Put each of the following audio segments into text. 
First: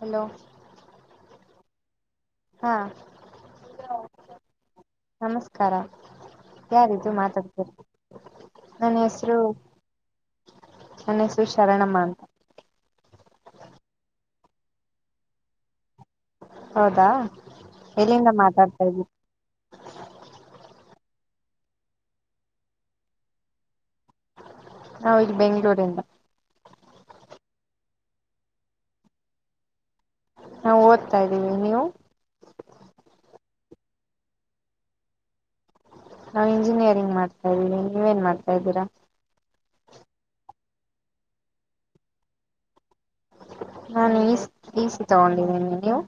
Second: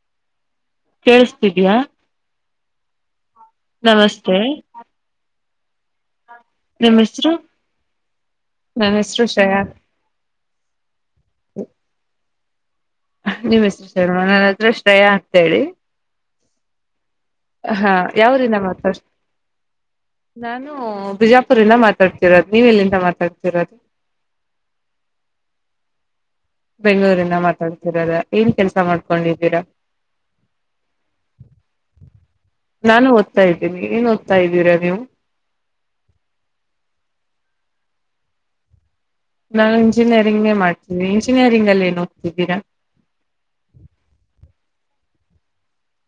Hello ಿದ್ಯಾ ಹಾ ನಮಸ್ತೆ ನಮಸ್ಕಾರ ನಿಮ್ ಯಾರೀತಿ ಹೆಸರು ಮಾತಾಡ್ತಾರೆ ನನ್ನ ಹೆಸರು ನನ್ನ ಹೆಸರು ಶರಣಮ್ಮ ಅಂತ ನಿಮ್ಮ ಹೆಸ ಶರ್ಮ ನನ್ನ ಹತ್ರ ಶ್ರೇಯ ಆಗ್ತೇಿ ಹೌದಾ ಹಾ ಎಲ್ಲಿಂದ ಯಾವ್ರಿನ ಮಾತಾಡ್ತಾ ಮಾತಾಡ್ ಇದ್ದೀವಿ ನಾನ ಬಿಜಾಪುರಿಂದ ಮಾತಾಡ್ತಿರೋದು ನೀವು ಎಲ್ಲಿಂದ ಮಾತಾಡ್ತಿರೋದು ನಾ ಇದು ಬೆಂಗ್ಗಳೂರಿಂದ ಬೆಂಗಳೂರಿಂದ ಮಾತಾಡ್ತಿರದ ಏನ್ ಕೆಲ್ಸ ಮಾಡ್ಕೊಂಡಿದೀರಾ ನಾವು ಓದ್ತಾ ಇದ್ದೀವಿ ನೀವು ಓದತಾ ಇದ್ದೀನಿ ಏನ್ ಓದ್ತಾ ಇದ್ದೀರಾ ನೀವು ನಾವ್ ಇಂಜಿನಿಯರಿಂಗ್ ಮಾಡ್ತಾ ಇದ್ದೀವಿ ನೀವೇನ್ ಮಾಡ್ತಾ ಇದ್ದೀರಾ ನಾು ಇಂಜಿನಿಯರಿಂಗ್ೇ ಮಾಡ್ತೀಿ ಇಂಜಿನಿಯರಿಂಗ್ ಅಲ್ಲಿ ಏ ನ ಹೋಗ್ತಿದ್ದೀರಾ ನಾಾನು ಈಸ ಈಸ ತಗೊಂಡಿದ್ದೀನಿ ನೀವು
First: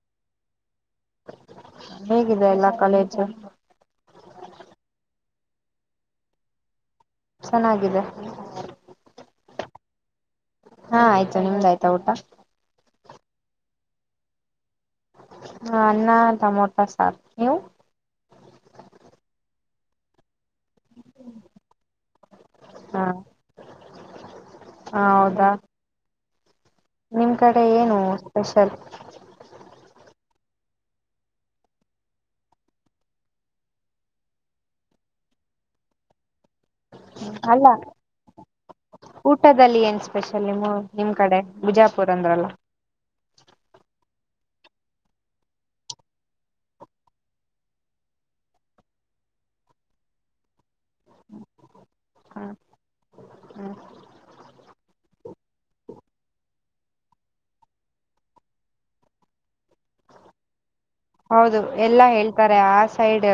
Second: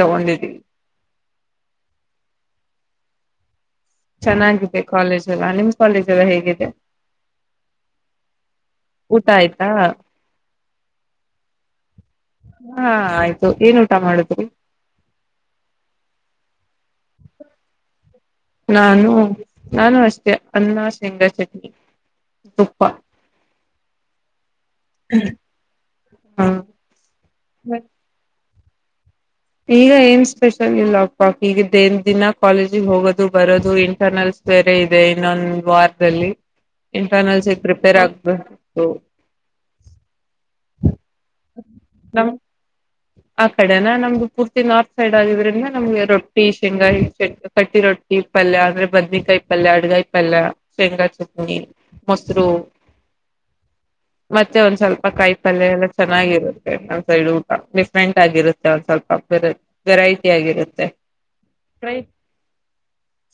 ತಗೊಂಡಿದಿ ಹೇಗಿದೆ ಎಲ್ಲ ಕಾಲೇಜು ಚೆನ್ನಾಗಿದೆ ಕಾಲೇಜ್ ಎಲ್ಲ ನಿಮ್ ಕಾಲೇಜ್ ಎಲ್ಲ ಹೇಗಿದೆ ಚೆನ್ನಾಗಿದೆ ಹಾ ಹಾ ಆಯ್ತಾ ನಿಮ್ದ ಆಯ್ತಾ ಊಟ ಹಾ ಆಯ್ತು ಏನ್ ಊಟ ಮಾಡುದ್ಿ ಹ ಅನ್ನ ಟಮೊಟೋ ಸಾರಾ ನೀವು ನಾನು ನಾನು ಅಷ್ಟೇ ಅನ್ನ ಶೇಂಗ ಚಟ್ನಿ ಪ್ಪ ಹಾ ಹಾ, ಹೌದಾ ಹಾ ನಿಮ್ ಕಡೆ ಏನು ಸ್ಪೆಷಲ್ ಈಗ ಏನ್ ಸ್ಪೆಷಲ್ ಇಲ್ಲ ಪಾಕ್ ಈಗ ದೇನ್ ದಿನ ಕಾಲೇಜ ಹೋಗೋದು ಬರೋದು ಇಂಟರ್ನಲ್ಸ್ ಬೇರೆ ಇದೆ ಇನ್ನೊಂದ ವಾರ್ದಲ್ಲಿ ಅಲ್ಲ ಊಟದಲ್ಲಿ ಏನ್ ಸ್ಪೆಷಲಿ ನಿ ನಿಮ್ ಕಡೆ ಬಿಜಾಪುರ್ ನಮ್ ಅಂದ್ರಲ್ಲ ಆ ಕಡೆನ ನಮ್ದು ಪೂರ್ತಿ ನಾರ್ತ್ ಸೈಡ್ ಆಗಿದ್ರಿಂದ ನಮ್ಗೆ ರೊಟ್ಟಿ ಶೇಂಗಾಯಿ ಕಟ್ಟಿ ರೊಟ್ಟಿ ಪಲ್ಯ ಅಂದ್ರೆ ಬದ್ನೇಕಾಯಿ ಪಲ್ಯ ಅಡ್ಗಾಯಿ ಪಲ್ಯ ಶೇಂಗಾ ಚಟ್ನಿ ಮೊಸರು ಹ್ಮ್ ಹ್ಮ್ ಮತ್ತೆ ಒಂದ್ ಸ್ವಲ್ಪ ಕಾಯಿ ತಲೆ ಎಲ್ಲ ಚೆನ್ನಾಗಿರುತ್ತೆ ಒಂದ್ಸೈಡ್ ಊಟ ಡಿಫ್ರೆಂಟ್ ಆಗಿರುತ್ತೆ ಒಂದ್ ಸ್ವಲ್ಪ ಬ ವೆರೈಟಿ ಆಗಿರುತ್ತೆ ಹೌದು ಎಲ್ಲಾ ಹೇಳ್ತಾರೆ ಆ ಸೈಡ್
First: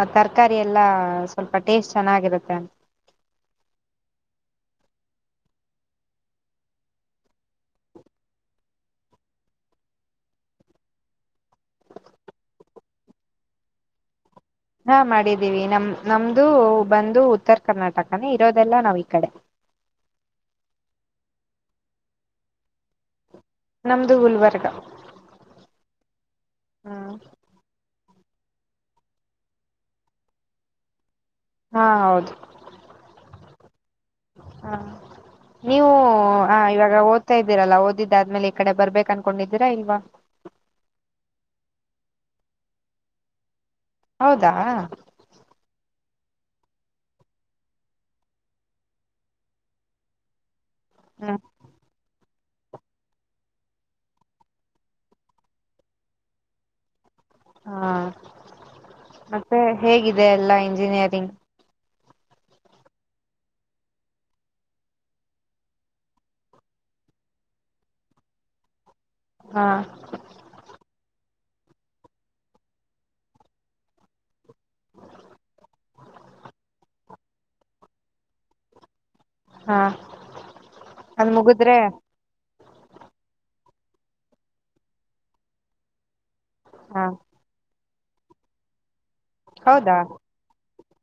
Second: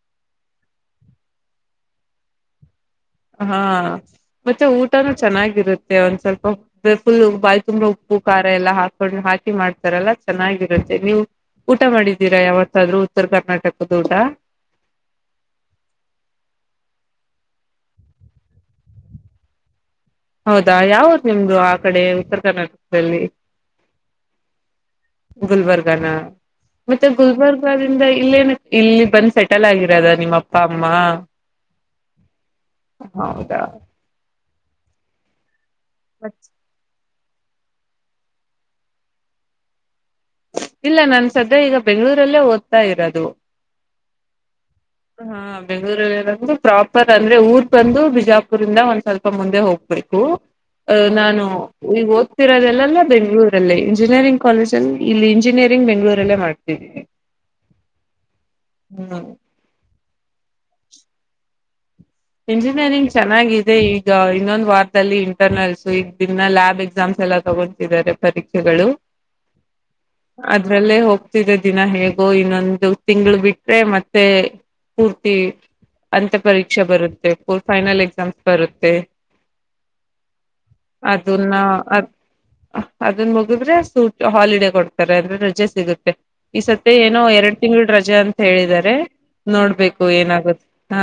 ಆ ತರಕಾರಿ ಎಲ್ಲಾ ಸ್ವಲ್ಪ ಟೇಸ್ಟ್ ಚೆನ್ನಾಗಿರುತ್ತೆ ಹಾ ಮತ್ತೆ ಊಟನೂ ಚೆನ್ನಾಗಿರುತ್ತೆ ಒಂದ್ ಸ್ವಲ್ಪ ಫುಲ್ ಬಾಯ ತುಂಬ್ರ ಉಪ್ಪು ಖಾರ ಎಲ್ಲ ಹಾಕೊಂಡು ಹಾಕಿ ಮಾಡ್ತಾರಲ್ಲ ಚೆನ್ನಾಗಿರುತ್ತೆ ನೀವು ಊಟ ಮಾಡಿದ್ದೀರಾ ಯಾವತ್ತಾದ್ರು ಉತ್ತರ ಕರ್ನಾಟಕದ ಊಟ ಹಾಂ ಮಾಡಿದ್ದೀವಿ ನಮ್ಮ ನಮ್ದ ಬಂದು ಉತ್ತರ ಕರ್ನಾಟಕನೇ ಇರೋದೆಲ್ಲ ನಾವು ಈ ಕಡೆ ಹೌದಾ ಯಾವ್ದ ನಿಮ್ದು ಆ ಕಡೆ ಉತ್ತರ ಕರ್ನಾಟಕದಲ್ಲಿ ನ ನದುು ಉಲ್ವರ್ಗ ಗನ್ ಮತ್ತೆ ಗುಲ್ಬರ್ಗಾದಿಂದ ಇಲ್ಲೇನ ಇಲ್ಲಿ ಬಂದ್ ಸೆಟಲ್ ಆಗಿರೋದ ನಿಮ್ಮ ಅಪ್ಪ ಅಮ್ಮ ಹಾ ಹೌದು ಹೌದಾ ಹಾ ನೀವು ಆ ಇವಾಗ ಓದ ಆೋಗತಾ ಇದೀರಲ್ಲ ಓದಿದ್ದಾದ್ಮೇಲೆ ಈ ಕಡೆ ಬರ್ಬೇಕು ಅನ್ಕೊಂಡಿದ್ದೀರಾ ಇಲ್ವಾ ಇಲ್ಲ ನಾ ಸದ್ಯ ಈಗ ಬೆಂಗ್ಗಳೂರಲ್ಲೇ ಓದ್ತಾ ಇರೋದು ಹೌದಾ ಹಾ ಬೆಂಗ್ಗಳೂರಿಂದು ಪ್ರಾಪರ್ ಅಂದ್ರೆ ಊರ್ ಬಂದು ಬಿಜಾಪುರ್ಂದ ಒಂದ್ ಸ್ವಲ್ಪ ಮುಂದೆ ಹೋಗ್ಬೇಕು ಅಹ ಹ್ಮ ನಾನು ಈಗ ರೋದೆಲ್ಲ ಬೆಂಗಗಳೂರಲ್ಲೇ ಇಂಜಿನಿಯರಿಂಗ್ ಕಾಲೇಜಲ್ಲಿ ಇಲ್ಲಿ ಇಂಜಿನಿಯರಿಂಗ್ ಬೆಂ್ಗಳೂರಲ್ಲೇ ಮಾಡ್ತಿದೀನಿ ಹಾ ಮತ್ತೆ ಹೇಗಿದೆ ಎಲ್ಲ ಇಂಜಿನಿಯರಿಂಗ್ ಇಂಜಿನಿಯರಿಂಗ್ ಚೆನ್ನಾಗಿದೆ ಈಗ ಇನ್ನೊಂದು ವಾರದಲ್ಲಿ ಇಂಟರ್ನಲ್ಸ್ ಈಗ ದನ್ನ ಲ್ಯಾಬ್ ಎಕ್ಸಾಮ್ಸ್ ಎಲ್ಲ ತಗೊತಿದ್ದಾರೆ ಪರೀಕ್ಷೆಗಳು ಹಾ ಅದ್ರಲ್ಲೇ ಹೋಗ್ ದಿನ ಹೇಗೋ ಇನ್ನೊಂದು ತಿಂಗಳು ಬಿಟ್ರೆ ಮತ್ತೆ ಪೂರ್ತಿ ಅಂತ ಪರೀಕ್ಷೆ ಬರುತ್ತೆ ಫುಲ್ ಫೈನಲ್ ಎಕ್ಸಾಮ್ಸ್ ಬರುತ್ತೆ ಹಾ ಅದ್ ಅದನ್ ಅ ಮುಗಿದ್ರೆ ಅದನ್ ಮುಗಿದ್ರೆ ಸೂಟ್ ಹಾಲಿಡ ಕೊಡ್ತಾರೆ ಅಂದ್ರೆ ರಜೆ ಸಿಗುತ್ತೆ ಈ ಸತ್ತ ಹಾ ಏನೋ ಎರಡ್ ತಿಂಗಳು ರಜೆ ಅಜಾ ಅಂತ ಹೇಳಿದ್ದಾರೆ ಹೌದಾ ನೋಡ್ಬೇಕು ಏನಾಗುತ್ತ ಹಾ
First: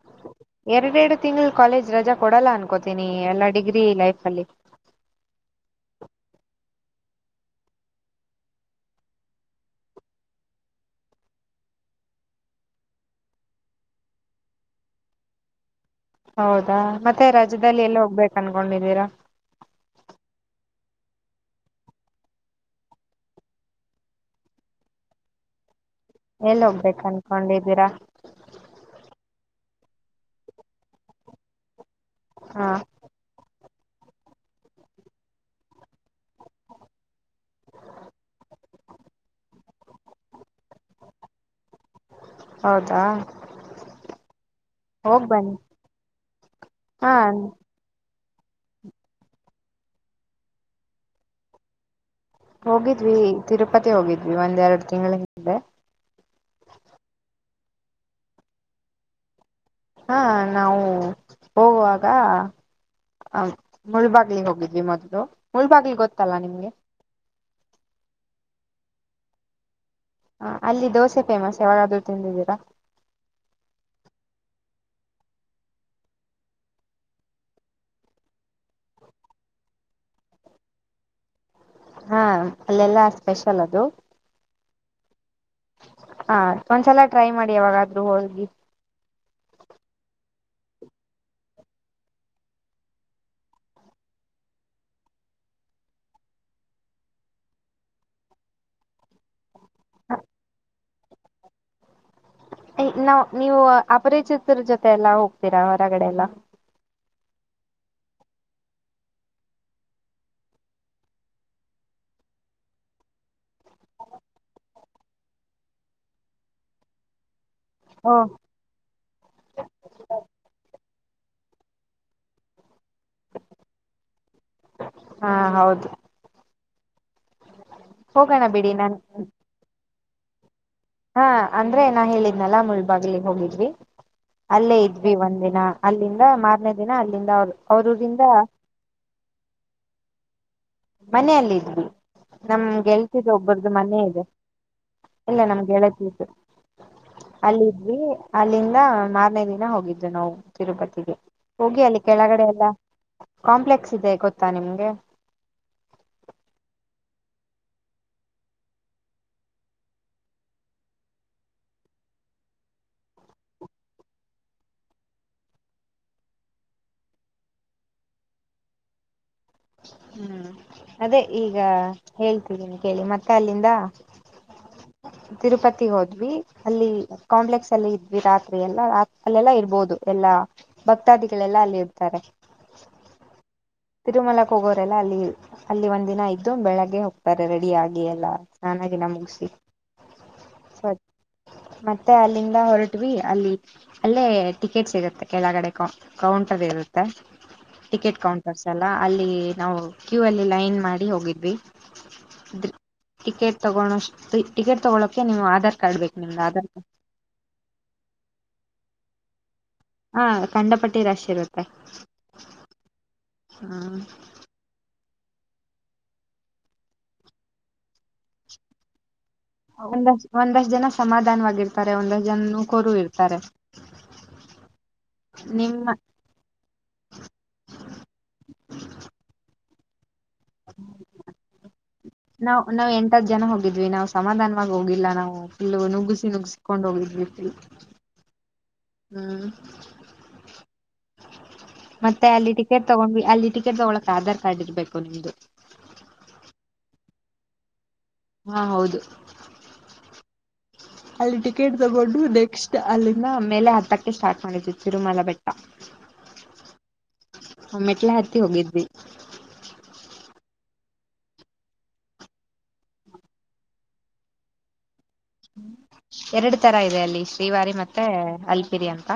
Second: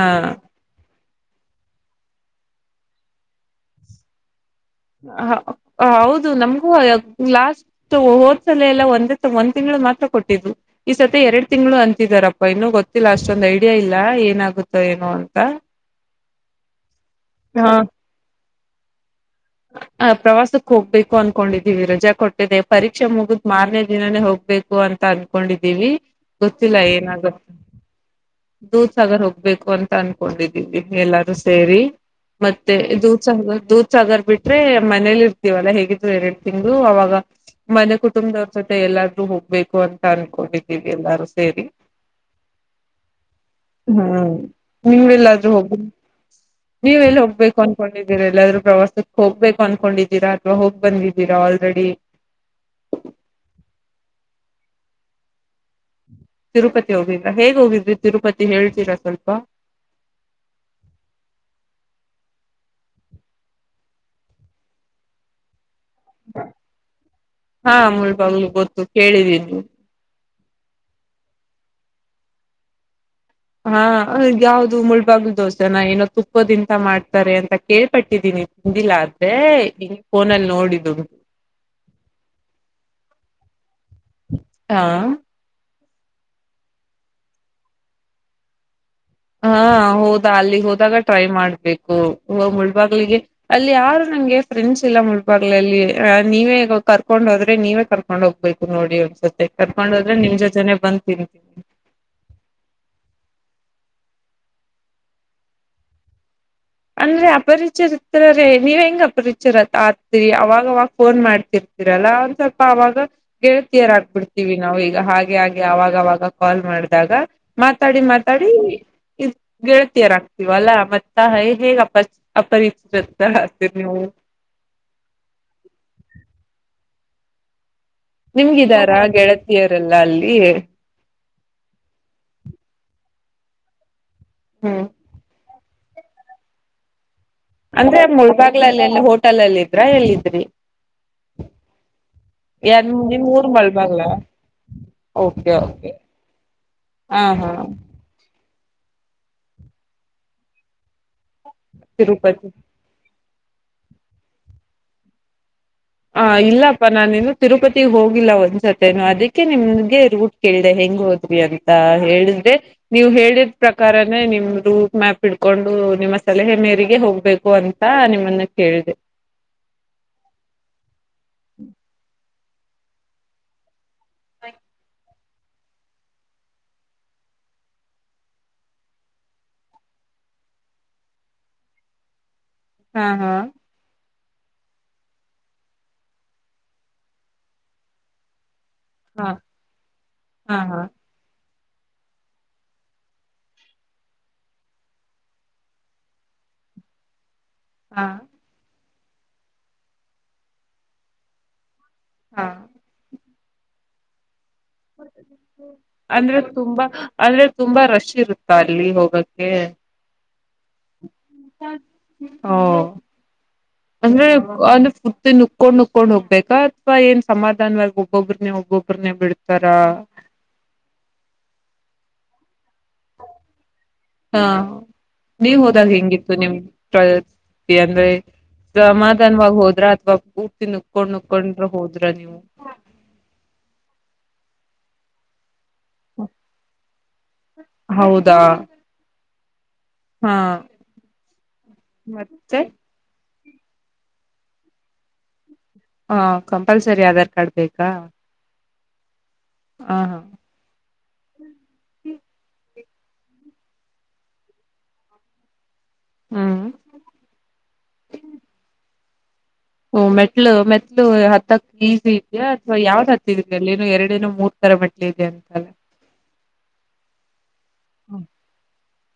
ತಿಂಳ ಕಾಲೇಜ್ ರಜಾ ಕೊಡಲ್ಲ ಅನ್ಕೋತೀನಿ ಎಲ್ಲಾ ಡಿಗ್ರಿ ಲೈಫ್ ಅಲ್ಲಿ ದು ನಮ್ಗೂ ಲಾಸ್ಟ್ ಹೋದಸಲ ಎಲ್ಲ ಒಂದ ಒಂದ ತಿಂಗಳು ಮಾತ್ರ ಕೊಟ್ಟಿದ್ು ಈ ಸತಿ ಎರಡ್ ತಿಂಗಳು ಅಂತಿದಾರಪ್ಪ ಇನ್ನುೂ ಗೊತ್ತಿಲ್ಲ ಅಷ್ಟೊಂದು ಐಡಿಯಾ ಇಲ್ಲ ಏನಾಗುತ್ತೋ ಏನೋ ಅಂತ ಹೌದಾ ಮತ್ತೆ ಹಾ ರಾಜ್ಯದಲ್ಲಿ ಎಲ್ಲಿ ಹೋಗ್ಬೇಕನ್ ತಗೊಂಡಿದ್ದೀರಾ ಪ್ರವಾಸಕ್ಕೆ ಹೋಗ್ಬೇಕು ಅನ್ಕೊಂಡಿದ್ದೀವಿ ರಜಾ ಕೊಟ್ಟಿದೆ ಪರೀಕ್ಷೆ ಮುಗಿದ್ ಮಾರನೇ ದಿನಾನೇ ಹೋಗ್ಬೇಕು ಅಂತ ಅನ್ಕೊಂಡಿದ್ದೀವಿ ಎಲ್ಲಿ ಗೊತ್ತಿಲ್ಲ ಹೋಗ್ಬೇಕು ಏನಾಗುತ್ತ ಅನ್ಕೊಂಡಿದ್ದೀರಾ ದೂತ್ ಸಾಗರ್ ಹೋಗ್ಬೇಕು ಅಂತ ಅನ್ಕೊಂಡಿದೀವಿ ಎಲ್ಲಾರೂ ಸೇರಿ ಹಾ ಮತ್ತೆ ದೂತ್ ಸಹ ದೂ ಸಗರ್ ಬಿಟ್ಟ ಆದ್ರೆ ಮನೇಲಿ ಇರ್ತೀವಲ್ಲ ಹೇಗಿದ್ರು ಎರಡು ತಿಂಗ್ಗಳು ಅವಾಗ ಮನೆ ಕುಟುಂಬದವ್ರ ಜೊತೆ ಎಲ್ಲಾದ್ರೂ ಹೋಗ್ಬೇಕು ಅಂತ ಅನ್ಕೊಂಡಿದ್ದೀವಿ ಎಲ್ಲಾರು ಸೇರಿ ಹೌದಾ ಹ್ಮ್ ಹೋಗ್ ನೀವೆಲ್ಲಾದ್ರೂ ಬನ್ನಿ ಹೋಗ ನೀವೆ ಹಾ ಎಲ್ಲ ಹೋಗ್ಬೇಕು ಅನ್ಕೊಂಡಿದ ಎಲ್ ಎಲ್ಲಾದ್ರೂ ಪ್ರವಾಸಕ್ ಹೋಗ್ಬೇಕು ಅನ್ಕೊಂಡಿದ್ದೀರಾ ಅಥವಾ ಹೋಗ್ ಬಂದಿದ್ದೀರಾ ಆಲ್ರೆಡಿ ಹೋಗಿದ್ವಿ ತಿರುಪತಿ ಹೋಗಿದ್ವಿ ಒಂದ್ ಎರಡ್ ತಿಂಗಳ ಹಿಂದೆ ತಿರುಪತಿ ಹೋಗಿದ್ರಾ ಹೇಗ್ ಹೋಗಿದ್ರಿ ತಿರುಪತಿ ಹೇಳ್ತೀರಾ ಸ್ವಲ್ಪ ಹಾ ನಾವು ಹೋಗುವಾಗ ಅ ಮುಳಬಾಗ್ಲಿಗ ಹೋಗಿದ್ವಿ ಮೊದಲು ಮುಳಬಾಗ್ಲಿ ಗೊತ್ತಲ್ಲ ನಿಮ್ಗೆ ಹಾ ಮುಳಬಾಗ್ಲು ಗೊತ್ತು ಕೇಳಿದೀನಿ ನೀವು ಹ ಅಲ್ಲಿ ದೋಸೆ ಫೇಮಸ್ ಯಾವಾಗಾದ್ರು ತಿಂದಿದ್ದೀರಾ ಹಾ ಯಾವ್ದು ಮುಳ್ಬಾಗಲು ದೋಸೆನ ಏನೋ ತುಪ್ಪದಿಂದ ಮಾಡ್ತಾರೆ ಅಂತಾ ಕೇಳ್ಪಟ್ಟಿದ್ದೀನಿ ತಿಂದಿಲ್ಲ ಆದ್ರೆ ಕೇಳ್ ಫೋನಲ್ಲಿ ನೋಡಿದ್ದೂ ಹಾ ಅಲ್ಲೆಲ್ಲ ಸ್ಪೆಷಲ್ ಅದು ಹಾ ಹಾ ಒಂದ್ಸಲ ಟ್ರೈ ಮಾಡಿ ಯಾವಾಗಾದ್ರೂ ಹೋಗಿ ಹಾ ಹೋದಾ ಅಲ್ಲಿಗ್ ಹೋದಾಗ ಟ್ರೈ ಮಾಡ್ಬೇಕು ಹೊ ಮುಳ್ಬಾಗ್ಲಿಗೆ ಅಲ್ಲಿ ಯಾರು ನಂಗೆ ಫ್ರೆಂಡ್ಸ್ ಇಲ್ಲ ಮುಳ್ಬಾಗ್ಲಲ್ಲಿ ಅ ನೀವೇ ಕರ್ಕೊಂಡ್ ಹೋದ್ರೆ ನೀವೇ ಕರ್ಕೊಂಡ್ ಹೋಗ್ಬೇಕು ನೋಡಿ ಒಂದಸತೆ ಕರ್ಕೊಂಡ್ ಹೋದ್ರೆ ನಿಮ್ ಜೊತೇನೆ ಬಂದ ತಿನ್ನಿ ಏ ನಾವ್ ನೀವು ಅಪರಿಚಿತರ ಜೊತೆ ಎಲ್ಲಾ ಹೋಗ್ತೀರಾ ಹೊರಗಡೆ ಎಲ್ಲಾ ಅಂದ್ರೆ ಅಪರಿಚಿತರೇ ನೀವ್ ಹೆಂಗ್ ಅಪರಿಚರ ಆತಿರಿ ಅವಾಗ ಅವಾಗ ಫೋನ್ ಮಾಡ್ತಿರ್ತೀರಲಾ ಒಂದ್ ಸ್ವಲ್ಪ ಅವಾಗ ಗೆಳತಿಯರ್ ಆಗ್ಬಿಡ್ತೀವಿ ನಾವು ಈಗ ಹಾಗೆ ಹಾಗೆ ಅವಾಗ ಅವಾಗ ಕಾಲ್ ಮಾಡದಾಗ ಮಾತಾಡಿ ಮಾತಾಡಿ ಇರ್ ಗೆಳತಿಯರ್ ಆಗ್ತೀವಿ ಅಲ್ಲಾ ಮತ್ತ ಹ ಹೈ ಹೇಗ್ ಅಪರ್ ಅಪರಿ ಶ್ರದ್ಧಾ ಹಾಕ್ತೀರಿ ನೀವು ಹಾ ಹೌದು ಹೋಗೋಣ ಬಿಡಿ ನನ್ ನಿಮ್ಗಿದಾರಾ ಗೆಳತಿಯರೆಲ್ಲಾ ಇ ಹಾ ಅಂದ್ರೆ ನಾ ಹೇಳಿದ್ನಲ್ಲಾ ಮುಳಬಾಗ್ಲಿಗ್ ಹೋಗಿದ್ವಿ ಅಲ್ಲೇ ಹ್ಮ್ ಇದ್ವಿ ಒಂದಿನ ಅಲ್ಲಿಂದ ಮಾರ್ನೇ ದಿನ ಅಲ್ಲಿಂದ ಅವ್ರ ಅಂದ್ರೆ ಅವ್ರೂರಿಂದ ಮುಳಬಾಗಲಲ್ಲಿ ಎಲ್ಲಿ ಹೊಟ್ ಹೋಟಲಲ್ಲಿ ಇದ್ರಾ ಎಲ್ಲಿದ್ರಿ ಮನೇಲೆ ಇದ್ವಿ ನಮ್ ಯ ನಿಮ್ ಗೆಳತಿದ್ ಊರ್ ಒಬ್ಬರ್ದ ಮನೆ ಮುಳಬಾಗ್ಲ ಇದೆ ಇಲ್ಲೆ ಓಕೆ ನಮ್ ಓಕೆ ಗೆಳತಿದು ಹಾ ಹಾ ಅಲ್ಲಿದ್ವಿ ಅಲ್ಲಿಂದ ಮಾರನೇ ದಿನ ಹೋಗಿದ್ವಿ ನಾವು ತಿರುಪತಿಗೆ ಹೋಗಿ ಅಲ್ಲಿ ಕೆಳಗಡೆ ತಿರುಪತಿ ಎಲ್ಲ ಕಾಂಪ್ಲೆಕ್ಸ್ ಇದೆ ಗೊತ್ತಾ ನಿಮ್ಗೆ ಆ ಇಲ್ಲಪ್ಪಾ ನಾನಿನ್ನು ತಿರುಪತಿ ಹೋಗಿಲ್ಲ ಒಂದಾಸತೇನು ಅದೀಕ್ಕೆ ನಿಮ್ಗೆ ರೂಟ್ ಕೇಳ್ದೆ ಹೆಂಗ್ ಹೋದ್ರಿ ಅಂತಾ ಹೇಳಿದ್ರೆ ನೀವ್ ಹೇಳಿದ ಪ್ರಕಾರನೆ ನಿಮ್ ರೂಟ್ ಮ್ಯಾಪ್ ಇಡ್ಕೊಂಡು ನಿಮ್ಮ ಸಲಹೆ ಮೇರೆಗೆ ಹೋಗ್ಬೇಕು ಅಂತ ನಿಮ್ಮನ್ನ ಕೇಳ್ದೆ ಹ್ಮ್ ಅದೇ ಈಗಾ ಹೇಳ್ ಹ್ಮ್ ಕೇಳಿ ಮತ್ತೆ ಅಲ್ಲಿಂದಾ ಐ ತಿರುಪತಿಗ್ ಹೋದ್ವಿ ಅಲ್ಲಿ ಕಾಂಪ್ಲೆಕ್ಸ್ ಅಲ್ಲಿ ಇದ್ವಿ ರಾತ್ರಿ ಎಲ್ಲಾ ಅಲ್ಲೆಲ್ಲಾ ಇರ್ಬೋದು ಎಲ್ಲಾ ಭಕ್ತಾದಿಗಳೆಲ್ಲಾ ಅಲ್ಲಿ ಇರ್ತಾರೆ. ಹಾ ಹಾ ತಿರುಮಲಕ್ಕೆ ಹೋಗೋರೆಲ್ಲ ಅಲ್ಲಿ ಅಲ್ಲಿ ಒಂದ್ ದಿನ ಇದ್ದು ಬೆಳಗ್ಗೆ ಹೋಗ್ತಾರೆ ರೆಡಿ ಆಗಿ ಎಲ್ಲ. ಸ್ನಾನಗಿನ ಹಾ ಮುಗ್ಸಿ ಹಾ ಹಾ ಸ್ವ ಮತ್ತೆ ಅಲ್ಲಿಂದ ಹೊರಟ್ವಿ ಅಲ್ಲಿ ಅಲ್ಲೇ ಟಿಕೆಟ್ ಸಿಗತ್ತೆ ಕೆಳಗಡೆ ಕೌ ಕೌಂಟರ್ ಇರುತ್ತೆ. ಹಾ ಟಿಕೆಟ್ ಕೌನ್ ಸಲ ಅಲ್ಲಿ ನಾವು ಕ್ಯೂ ಅಲ್ಲಿ ಲೈನ್ ಮಾಡಿ ಹೋಗಿದ್ವಿ. ಹಾ ಟಿಕೆ ತಗೋಣೋಷ್ತಿ ಅಂದ್ರೆ ಆಧಾರ್ ತುಂಬಾ ಕಾರ್ಡ್ ಅಂದ್ರೆ ತುಂಬಾ ರಶ್ ಇರುತ್ತಾ ಅಲ್ಲಿ ಹೋಗಕ್ಕೆ? ಹಾ ಕಂಡಪಟ್ಟಿ ರಶ್ ಇರುತ್ತೆ ಹೊ ಹ್ಮ್ ಅಂದ್ರೆ ಅವ್ನು ಫ್ ನುಕೊಂಡು ನುಕೊಂಡ್ ಹೋಗ್ಬೇಕಾ ಅಥವಾ ಏನ್ ಸಮಾಧಾನವಾಗಿ ಒಬೊಬ್ರನ್ನೇ ಒಬ್ಬೊಬ್ಬ್ರನೆ ಬಿಡ್ ಒಂದಷ್ ಒಂದಷ್ಟು ಜನ ಸಮಧಾನವಾಗಿರ್ತಾರೆ ಒಂದ ಜನ್ನು ಹಾ ನೀವ್ ನಿಮ್ಮ ಹೋದಾಗ ಹೆಂಗಿತ್ತು ನಿಮ್ ಅಂದ್ರೆ ಸಮಾಧಾನ್ವಾಗ್ ಹೋದ್ರ ಬ್ ನಾವ್ ನಾವ್ ಎಂಟ್ ಹತ್ತ್ ಜನ ಹೋಗಿದ್ವಿ ನಾವ್ ಸಮಾಧಾನ ವಾಗ್ ಹೋಗಿಲ್ಲ ನಾವು ಇಲ್ಲ ನುಗ್ಗಸಿ ನುಗ್ಸಿಕೊಂಡ್ ಹೋಗಿದ್ವಿ ತಿಲ್ ಹೌದಾ ಹ್ಮ್ ಹಾ ಮತ್ತೆ ಅಲ್ಲಿ ಟಿಕೆಟ್ ತಗೊಂಡ್ ಅಲ್ಲಿ ಟಿಕೆಟ್ ತಗೊಳಕ್ ಆಧಾರ್ ಕಾರ್ಡ್ ಇರ್ಬೇಕು ನಿಮ್ದು. ಹಾ ಕಂಪಲ್ಸರಿ ಆಧಾರ್ ಕಾರ್ಡ್ ಬೇಕಾ? ಹಾ ಹೌದು ಹ ಹಾ ಅಲ್ಲಿ ಟಿಕೆಟ್ ತಗೊಂಡು ನೆಕ್ಸ್ ಟ್ ಅಲ್ಲಿಂದ ಮೇಲೆ ಹತ್ತಕ್ಕೆ ಸ್ಟಾರ್ಟ್ ಮಾಡಿದ್ವಿ ತಿರುಮಲ ಬೆಟ್ಟ. ಹ್ಮ್ ಓ ಮ್ಮೆಟ್ಲೆ ಹತ್ತಿ ಹೋಗಿದ್ವಿ. ಹ ಮೆಟ್ಲು ಮೆಟ್ಲು ಹತ್ತಕ್ ಈಸಿ ಇದ್ಯಾ ಅಥವಾ ಯಾವ್ದ್ ಹತ್ತಿದ ಎಲ್ಲೆನೊ ಎರಡೇನೋ ಮೂರ್ ತರ ಮೆಟ್ ಎರಡು ತರ ಇದೆ ಅಲ್ಲಿ ಶ್ರೀವಾರಿ ಮತ್ತೆ ಅಲ್ಪಿರಿ ಅಂತ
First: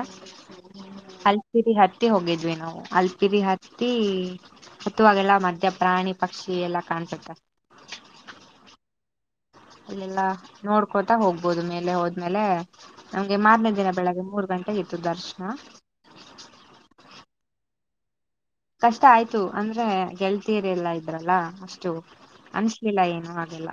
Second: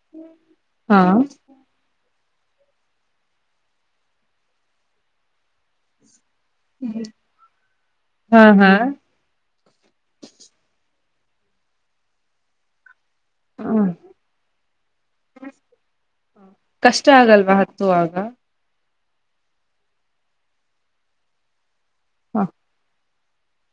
ಹಾ ಹಲ್ಪಿರಿ ಹತ್ ಹತ್ತಿ ಹೋಗಿದ್ವಿ ನಾವು ಅಲ್ಪಿರಿ ಹತ್ತಿ ಹತ್ತುವಾಗೆಲ್ಲ ಮದ್ಯ ಪ್ರಾಣಿ ಪಕ್ಷಿ ಎಲ್ಲ ಕಾಣ್ಸುತ್ತೆ ಹಾ ಹಾ ಇಲ್ಲಲ್ಲಾ ನೋಡ್ಕೊತಾ ಹೋಗ್ಬೋದು ಮೇಲೆ ಹೋದ್ಮೇಲೆ ನಮ್ಗೆ ಮಾರ್ನೇ ಹ್ಮ್ ದಿನ ಬೆಳಗ್ಗೆ ಮೂರು ಗಂಟೆಗ್ ಇತ್ತು ದರ್ಶನ. ಕಷ್ಟ [inaudible] ಹತ್ತುವಾಗ ಕಷ್ಟ ಆಯ್ತು ಅಂದ್ರೆ ಗೆಳ್ತೀರಿ ಎಲ್ಲಾ ಇದ್ರಲ್ಲ ಅಷ್ಟು ಅನಸಲಿಲ್ಲ ಏನ್ ಏನು ಆಗಿಲ್ಲ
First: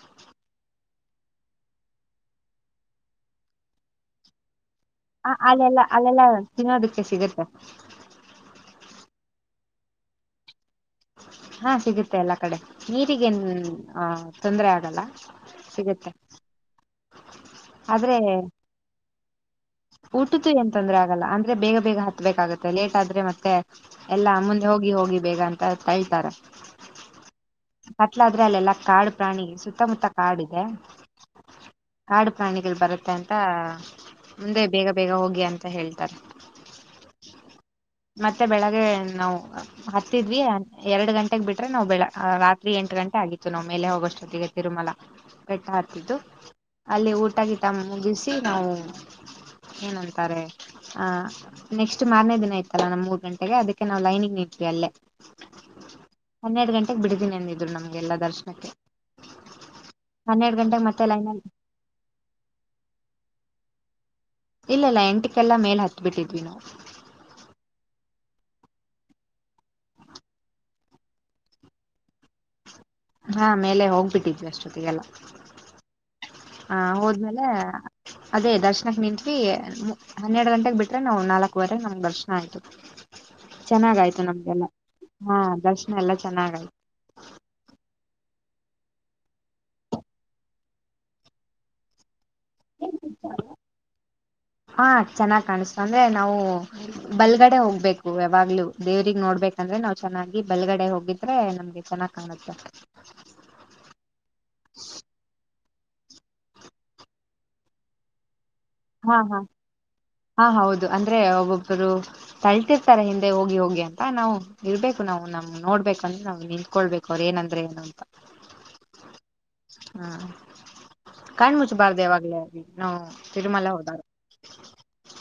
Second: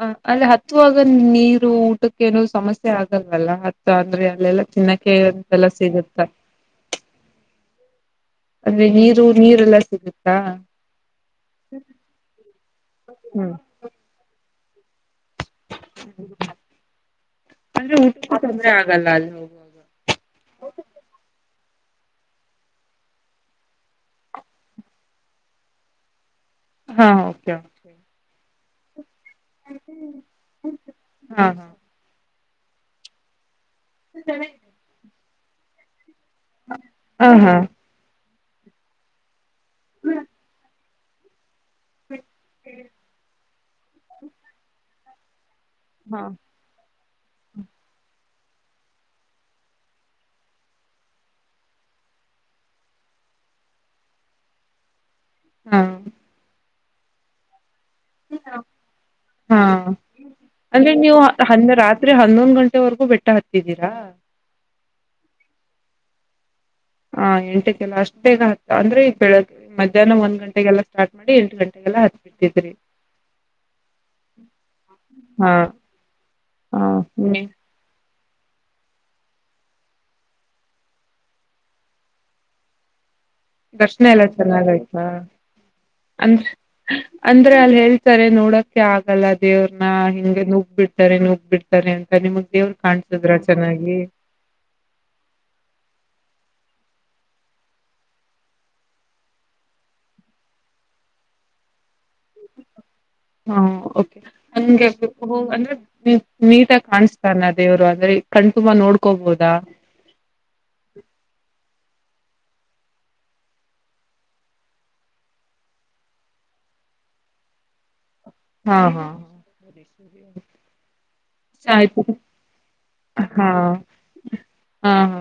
ಹ ಅಲ್ಲಿ ಹತ್ತುವಾಗ ನೀರು ಊಟಕ್ಕೆ ಏನೋ ಸಮಸ್ಯೆ ಆಗಲ್ವಲ್ಲ ಹತ್ತು ಅಂದ್ರೆ ಅಲ್ಲೆಲ್ಲ ತಿನ್ನಕ್ಕೆ ಅದ ಎಲ್ಲಾ ಅಲ್ಲೆಲ್ಲ ಸಿಗುತ್ತ ಅಲ್ಲೆಲ್ಲ ತಿನ್ನೋದಕ್ಕೆ ಸಿಗುತ್ತೆ ಆದ್ರೆ ನೀರು ನೀರೆಲ್ಲ ಸಿಗತ್ತಾ? ಹಾ ಸಿಗುತ್ತೆ ಎಲ್ಲಾ ಕಡೆ ಹ್ಮ್ ನೀರಿಗೇನ ಆ ತೊಂದರೆ ಆಗಲ್ಲ ಸಿಗತ್ತೆ. ಅಂದ್ರೆ ಊಟಕ್ಕೂ ತೊಂದ್ರೆ ಆಗಲ್ಲ ಅಲ್ಲ ಹೋಗುವಾಗ ಊಟದ್ದು ಏನ್ ತೊಂದ್ರೆ ಆಗಲ್ಲ ಅಂದ್ರೆ ಬೇಗ ಬೇಗ ಹತ್ಬೇಕಾಗುತ್ತೆ ಲೇಟ್ ಆದ್ರೆ ಮತ್ತೆ ಎಲ್ಲಾ ಮುಂದೆ ಹೋಗಿ ಹೋಗಿ ಬೇಗ ಅಂತ ತಳ್ತಾರೆ ಹಾ ಓಕೆ ಕಟ್ಟಲಾದ್ರೇ ಅಲ್ಲ ಎಲ್ಲಾ ಕಾಡ ಪ್ರಾಣಿಗೆ ಸುತ್ತಮುತ್ತ ಕಾಡ ಇದೆ ಹಾ ಹಾ ಕಾಡು ಪ್ರಾಣಿಗಳ ಬರುತ್ತೆ ಅಂತ ಮುಂದೆ ಬೇಗ ಬೇಗ ಹೋಗಿ ಅಂತ ಹೇಳ್ತಾರೆ ಹಾ ಹಾ ಮತ್ತೆ ಬೆಳಗ್ಗೆ ನಾವು ಹತ್ತಿದ್ವಿ ಎರಡು ಗಂಟೆಗೆ ಬಿಟ್ಟ ಬಿಟ್ರೆ ನಾವ ಬೆಳ ರಾತ್ರಿ ಎಂಟ ಗಂಟೆ ಆಗಿತ್ತು ನಾವು ಮೇಲೆ ಹೋಗುವಷ್ಟೊತ್ತಗೆ ತಿರುಮಲಾ ಬೆಟ್ಟ ಹತ್ತಿದ್ದು ಹಾ ಅಲ್ಲಿ ಊಟ-ಗಿಟ ನಾವು ಏನಂತಾರೆ ನೆಕ್ಸ್ಟ್ ಹ ಮಾರನೇ ದಿನ ಇತಲ್ಲ ನಮ್ಮ್ ಮೂರ್ ಗಂಟೆಗೆ ಅದಕ್ಕೆ ನಾವು ಲೈನಿಂಗ್ ನಿತ್ವಿ ಅಲ್ಲೇ ಹಾ ಹನ್ನೆರಡ ಗಂಟೆ ಬಿಡ್ತೀನಿ ಅಂದಿದ್ರು ನಮಗೆ ಎಲ್ಲ ದರ್ಶನಕ್ಕೆ ಹಾ ಹನ್ನೆರಡ ಗಂಟೆಗೆ ಅಂದ್ರೆ ಮತ್ತೆ ನೀವು ಲೈನಲ್ಲಿ ಹನ್ನ ರಾತ್ರಿ ಹನ್ನೊಂದ ಗಂಟೆವರೆಗೂ ಬೆಟ್ಟ ಹತ್ತಿದ್ದೀರಾ ಇಲ್ಲಇಲ್ಲ ಎಂಟಕೆಲ್ಲಾ ಮೇಲ ಹತ್ಬಿಟ್ಟಿದ್ವಿ ನಾವು...... ಹಾ ಎಂಟಕ್ಕೆಲ್ಲ ಅಷ್ಟ್ ಬೇಗ ಹ ಅಂದ್ರೆ ಬೆಳಗ್ ಮಧ್ಯಾಹ್ನ ಒಂದ ಗಂಟೆಗೆಲ್ಲಾ ಸ್ಟಾರ್ಟ್ ಮಾಡಿ ಎಂಟ ಗಂಟೆಗೆಲ್ಲಾ ಹತ್ಬಿಡ್ತಿದ್ರಿ...... ಹಾ ಮೇಲೆ ಹೋಗ್ಬಿಟ್ಟಿದ್ವಿ ಅಷ್ಟೊತ್ತಿಗೆಲ್ಲ!... ಹಾ ಆ ಹ ಹೋದ್ಮೇಲೆ... ಅದೇ ದರ್ಶನಕ್ಕೆ ನಿಂತ್ವಿ ಹನ್ನೆರಡ ಗಂಟೆಗೆ ಬಿಟ್ರೆ ನಾವು ನಾಲ್ಕವರೆಗೆ ನಮ್ಗ ದರ್ಶನ ಆಯ್ತು. ದರ್ಶನ ಚೆನ್ನಾಗಾಯ್ತು ಎಲ್ಲ ನಮ್ಗೆಲ್ಲ ಚೆನ್ನಾಗಯ್ತಾ. ಹಾ ದರ್ಶನ ಎಲ್ಲಾ ಅಂದ್ರೆ ಚೆನ್ನಾಗಾಯ್ತು ಅಂದ್ರೆ ಅಲ್ ಹೇಳ್........ ತಾರೆ ನೋಡಕ್ಕೆ ಆಗಲ್ಲ ದೇವ್ರನ್ನ ಹಿಂಗೆ ನುಗ್ ಬಿಡ್ತಾರೆ ನುಗ್ ಬಿಡ್ತಾರೆ ಅಂತ ನಿಮಗ ದೇವ್ರು ಕಾಣ್ಸುದ್ರ ಚೆನ್ನಾಗಿ..... ಹಾ ಚೆನ್ನಾಗ್ ಕಾಣಿಸ್ತು ಅಂದ್ರೆ ನಾವು ಬಲ್ಗಡೆ ಹೋಗ್ಬೇಕು ಯಾವಾಗ್ಲೂ ದೇವ್ರಿಗ್ ನೋಡ್ಬೇಕಂದ್ರೆ ನಾವ್ ಚೆನ್ನಾಗಿ ಬಲ್ಗಡೆ ಹೋಗಿದ್ರೆ ನಮ್ಗೆ ಚೆನ್ನಾ ಹು ಓಕೆ [unintelligible] ಹ್ಮ್ ಅಂದ್ರೆ ಹ್ ನೀಟಾಗ್ ಕಾಣುಸ್ತಾ ಇಲ್ಲ ದೇವ್ರು ಅಂದ್ರೆ ಕಣ್ತುಂಬ ಹಾ ಹಾ ನೋಡ್ಕೋಬೋದಾ? ಹಾ ಹೌದು ಅಂದ್ರೆ ಒಬೋಬ್ ಬ್ರು ತಳ್ತಿರ್ತಾರೆ ಹಿಂದೆ ಹೋಗಿ ಹೋಗಿ ಅಂತ ನಾವು ಇರ್ಬೇಕು ನಾವು ನಮ್ಗೆ ನೋಡ್ಬೇಕಂದ್ರೆ ನಾವು ನಿಂತ್ಕೊಳ್ಬೇಕು ಅವ್ರು ಏನಂದ್ರೆ ಏನು ಅಂತ. ಹಾ ಹಾ ಹಾ ಕಣ್ ಮುಚ್ಬಾರ್ದು [unintelligible] ಹ ಯಾವಾಗ್ಲೇ ನಾವು ಹಾ ತಿರುಮಲ ಹೋದಾಗ ಹಾ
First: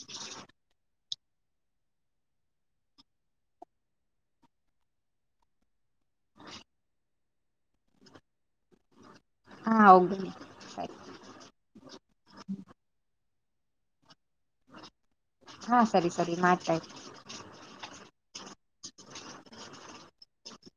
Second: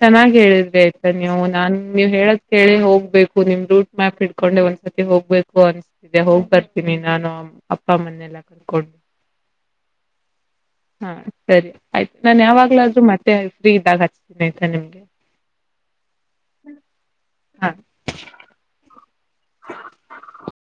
ಚೆನ್ನಾಗ್ ಹೇಳಿದ್ರಿ ಆಯ್ತಾ ನೀವು ನಾನ್ ನೀವ್ ಹೇಳದ್ ಕೇಳಿ ಹೋಗ್ಬೇಕು ನಿಮ್ ರೂಟ್ ಮ್ಯಾಪ್ ಇಡ್ಕೊಂಡೆ ಒಂದ್ಸರ್ತಿ ಹೋಗ್ಬೇಕು ಅನ್ಸ್ತಿದೆ ಹೋಗ್ ಬರ್ತೀನಿ ನಾನು ಅಪ್ಪಮ್ಮನೆಲ್ಲ ಕೊಂಡ್ ಹಾ ಹೋಗೋಣ ಸರಿ ಹಾ ಸರಿ ಆಯ್ತು ನಾನ್ ಯಾವಾಗ್ಲಾದ್ರೂ ಮಾಡ್ ತ್ತೆ ಫ್ರೀ ಇದ್ದಾಗ್ ಹಚ್ ಹಾ ಸರಿ ಸರಿ ಮಾಡ್ತಾ ಇದಿನಿ. [inaudible] [inaudible]